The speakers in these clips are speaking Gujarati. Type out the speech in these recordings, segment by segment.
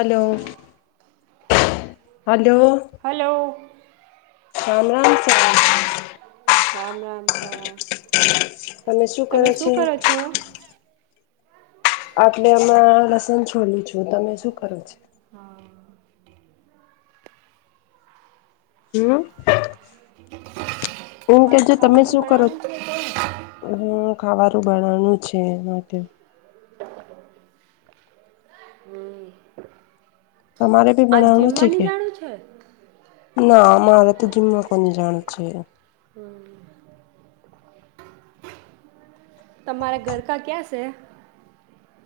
હલો. હલો સામ સા રામ રામ શાહ [inaudible] તમે શું કરો છો આપટલે હમાં લસણ છોલું છું તમે શું કરો છો હા. હમ. એમ તમારે કેજો તમે ખાવાનું શું કરો બનાવાનું છે કે હ ખાવાનું ભણવાનું છે એ માટે હમ [inaudible] તમારે ભી બનાવનું છે કે છે ના અમારે તો જીમમાં કોની જાણ છે હમ તમારા ઘરકા ક્યાં છે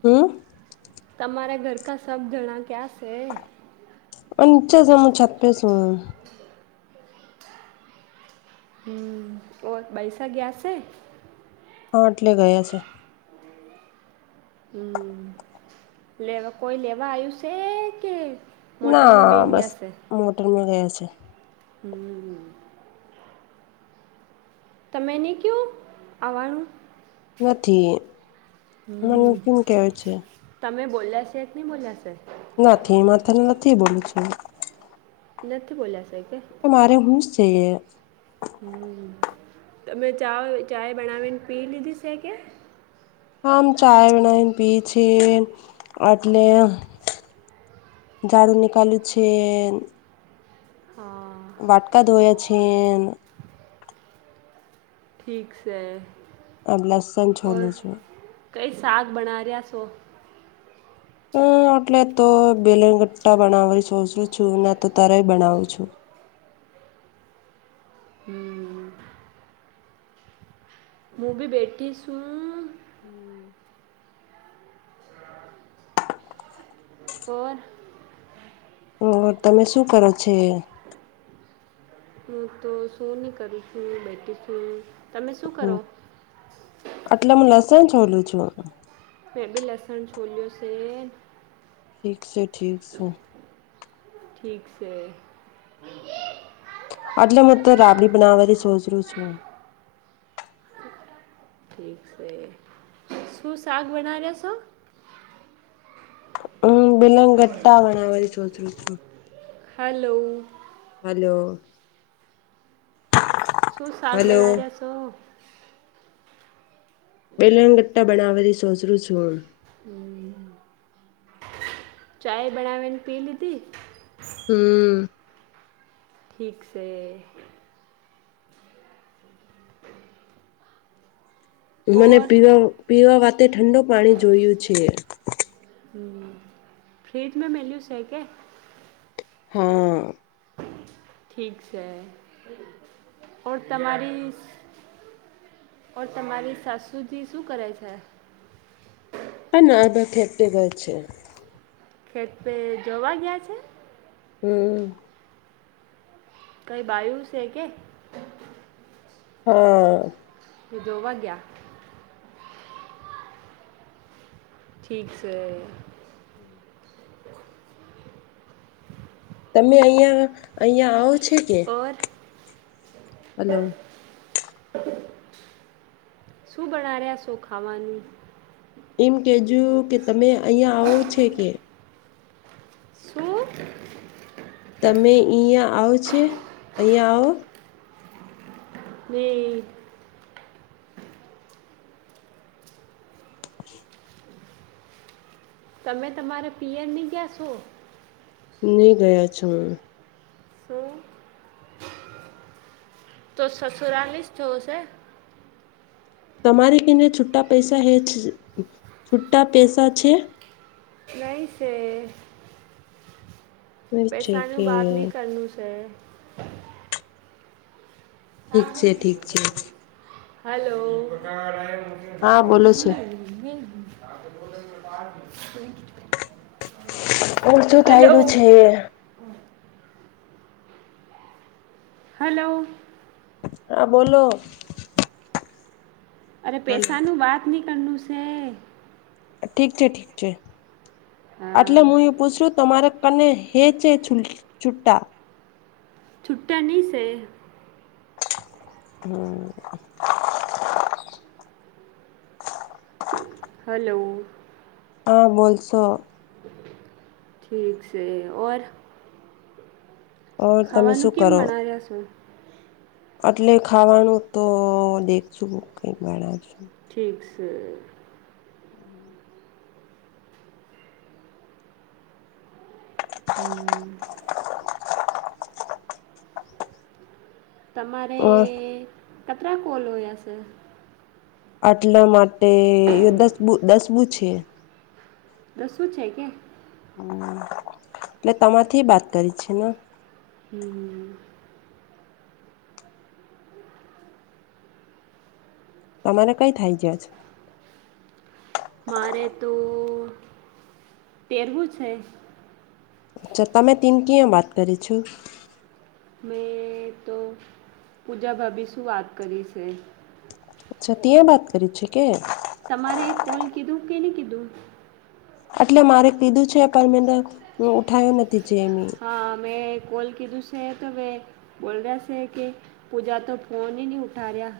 હમ તમારા ઘર કા સબ જણા ક્યાં છે પચ જમું ચતસ હમ ઓ બેૈસા ગયા છે હા એટલે ગયા છે. હમ લેવા કોઈ લેવા આવ્યું છે કે મોટરમાં ના બેન બસ ગયા છે મોટરમાં ગયા છે. હમ. [inaudible] તમેને કો આવવાનું નથી મને કેમ કેવ છે બોલે્યા છેશે નને બોલેંશે નથી માથાને નથી બોલું છું નથી બોલે્યા સા તમા મારે હુંશ જઈએ ત મેમે ચા ચાય બનાવીને પી લીધી છે કે હમ ચાય બનાવીને પી છે એટલે ઝાડું નિકાલું છે. હા વાટકા ધોયા છે ઠીક છે આ લસન છોલ છો સાક બણાર્યા સો. હ એટલે તો બેલગટ્ટા બનાવવાની સોચું છું ના તો તરેય બનાવું છું. હમ્મ. હું બી બેઠી છુંઉઉ. હમ્મ. ઓર. અહ તમે શું કરો છે. હું તો સોની કરું છું, બેઠું છું. તમે શું કરો? ચલ છોલું છું. હબે લસણ છોલ્યો છે એ. ઠીક છે, ઠીક છે. ઠીક છે [inaudible] એટલે હું તો રાબડી બનાવાની સોચરું છું. ઠીક છે શું શાક બનારીયા છો? હમ્મ બેલંગ ગટ્ટા બનાવાની સોચરું છું. હલો. હલો. શું શાક હલો બનારિયા છો? બેલગટ્ટા બનાવા ની સોચરું છું હું. હમ્મ ચાય બનાવીન પી લીધી. હમ્મ. ઠીક છે. મને ઓર પીવા પીવા વાતે ઠંડુ પાણી જોયું છે. હમ્મ ફ્રિજમાં મેલીયું સેકે. હા. ઠીક છે ઓર તમારી [unintelligible] ઓર તમારી સાસુજી શું કરે છે? ત ન એવે ફેકટે ગય છે. ખેત પે જોવા ગયા છે? હમ્મ. કઈ બાયુ છે કે? હા. તો જોવા ગ્યા. ઠીક છે. હમ્મ. તમે અહિયાં અહિયાં આવો છે કે. ઓર હલો. [inaudible] શું બણારિયાં રહ્યા શો ખાવાનું? એમ કેજું કે તમે અહિયાંયા આવો છે કે. શું તમે અહયાં આવો છે, અહંયા આવ. ને તમે તમારે પિયરની ગ્યા છો. નુ ગયા છો હું. [inaudible] તો સસુરાલીસ થવુંશે. તમારી કેને છુટા પૈસા હે છ છ છુટા પૈસા છે. નઈશે છે પૈસાનું કે બાદ ની કરનું છે. ઠીક છે ઠીક છે હલો. હા બોલો છે. [unintelligible] ઓ શું થાય હલો રહ્યું છે હલો હા બોલો અરે હલો પેસાનું બાત ની કરનું છે ઠીક છે ઠીક છે હા આટલે હું એ પૂછું તમારે કને હે છે છ છુટ્ટા છુટા છેે હમ હલો હા બો છો ઠીક છે ઓર ઓર તમે ખાવાનું શું કેમ કરો મના રહ્યા સુ એટલે ખાવાનું તો દેખશું કઈક ઠીક છે [unintelligible] હમ્મ. તમારે કટરા કોલ હોયા છે આટલા માટે દસબું દસ બું છે રસવું છે કે એટલે તમાથી બાત કરી છે ને હમ, તમારે કઈ થાય છેજ મારે તો તેરવું છે અચ્છા તમે ટીમ કં વાત કરી છું મેં તો પૂજા ભાભી શું વાત કરી છે અચ્છા ત્યા વાત કરી છે કે તમારે કોલ કીધું કે નહી કીધું એટલે મારે કીધું છે પર મેં તો ઉઠાયો ન હા મે કોલ કીધું છે તો મે બોલ રહ્યા છે કે પૂજા તો ફોન નહી ઉઠા રહ્યા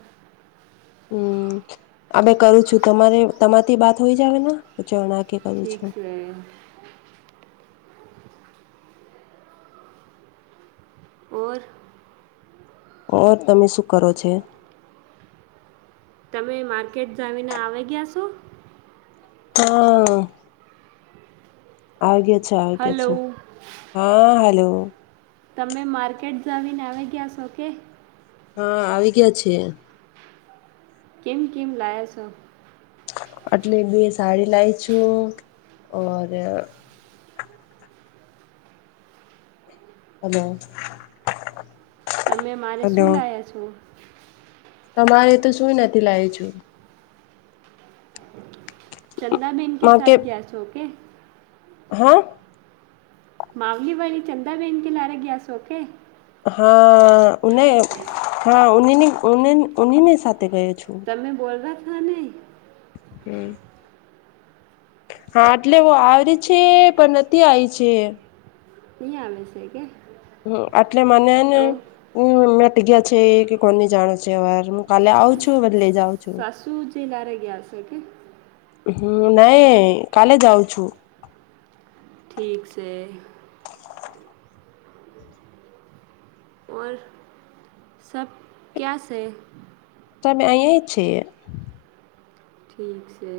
આ બેે કરું છું તમારે તમારીથી બાત હોઈ જાવ ના ઠીક છે ઓર ઓર તમે શું કરો છો? તમે માર્કેટ જાવીને આવી ગયા છો હા આવગ આવગ હલો હા હલો તમે માર્કેટ જાવીને આવી ગયા છો કે હા આવી ગયા છે કેમ કેમ લાયા છો? એટલે બે સાડી લાવ છું ઓર [unintelligible] તમે મારે હલો શું લાવ્યા છો તમારે તો સુું નથી લાવ છું ચંદના મેં ન કે સા ગયા છોકે હા માવલી વાી ચંદાબેન કે લારે ગયા સોખ હા હા ઉને સા તમે બોલો હમ. હા એટલે વો આવરી છે પણ નથી આઈ છે. ઈ આવે છે કે? હ એટલે મને હેને તો મેટી ગયા છે કે કોની જાણ છે [unintelligible] અ વાર. કાલે આવ છું [unintelligible] લઈ જાઉ છું. આવશે કે? હમ નાહી કાલે જાઉ છું. ઠીક છે. ઓર સબ ક્યા છે? તમે અહીયા જ છે ઠીક છે.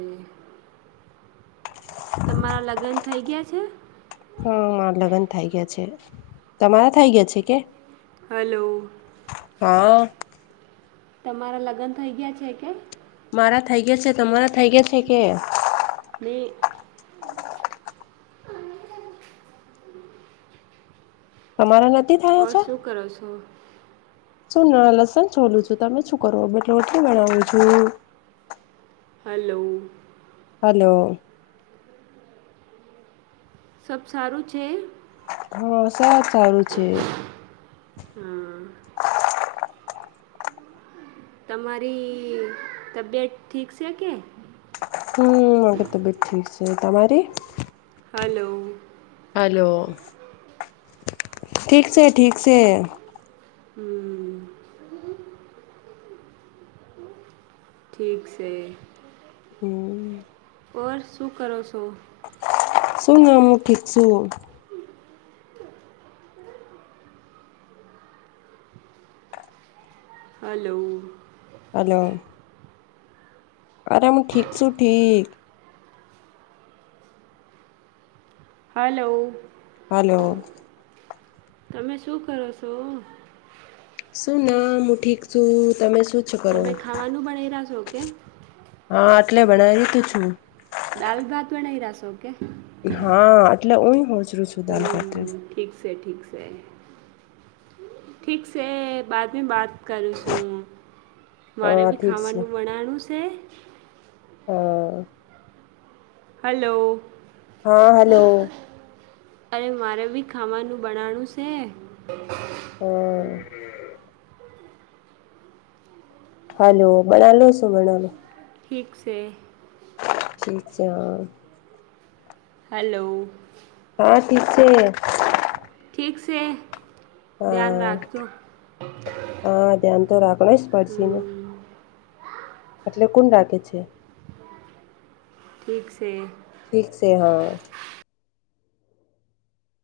તમારા લગન થઇ ગયાં છે? હા મારા લગન થઇ ગયા છે. તમારા થઇ ગયા છે કે? હલો. હા તમારા લગન થઇ ગયા છે કે? મારા થઈ ગયા છે તમારા થઇ ગયા છે કે? બેને [inaudible] હ [inaudible] તમારા [inaudible] ઓર છે શું કરો છો? શું ન લસણ છોલું છું તમે શું કરો? રોટલી બનાવું છું. હાલો. હાલો. સબ સારું છે? હા સાદ સારું છે. હા તમારી તબિયત ઠીક છે કે? હમ મારી તબિયત ઠીક છે તમારી? હાલો. હેલો ઠીક છે ઠીક છે. હમ. ઠીક છે. હમ ઓર શું કરો શો? શું [unintelligible] ઠીક છું. હાલો. હલો અરે મું ઠીક છું ઠીક. હાલો. હાલો. તમે શું કરો શો? શું [unintelligible] હું ઠીક છું તમે? ઓછું કરો તમે ખાવાનું બનાવી રહ્યા છો કે હા એટલે [unintelligible] તું છું દાલભાત [unintelligible] શો કે? હા એટલે ઉય હોજરું છું [unintelligible] તે ઠીક છે બાદ મેં બાત કરું છું. મારે હા બી ઠીક છે ખાવાનું બનાવાનું છે. હા. હલો. હા હલો. અરે મારે બી ખાવાનું બનાણું છે. હમ. હાલો બનાલો શું બનાલો ઠીક છે. પીચા હલો. હા ઠી છે. ઠીક છે. ધ્યાન હા રાખજો હા ધ્યાન તો રાખણ જ પડશે ને હમ્મ. એટલે કોન રાખે છે. ઠીક છે. ઠીક છે હા.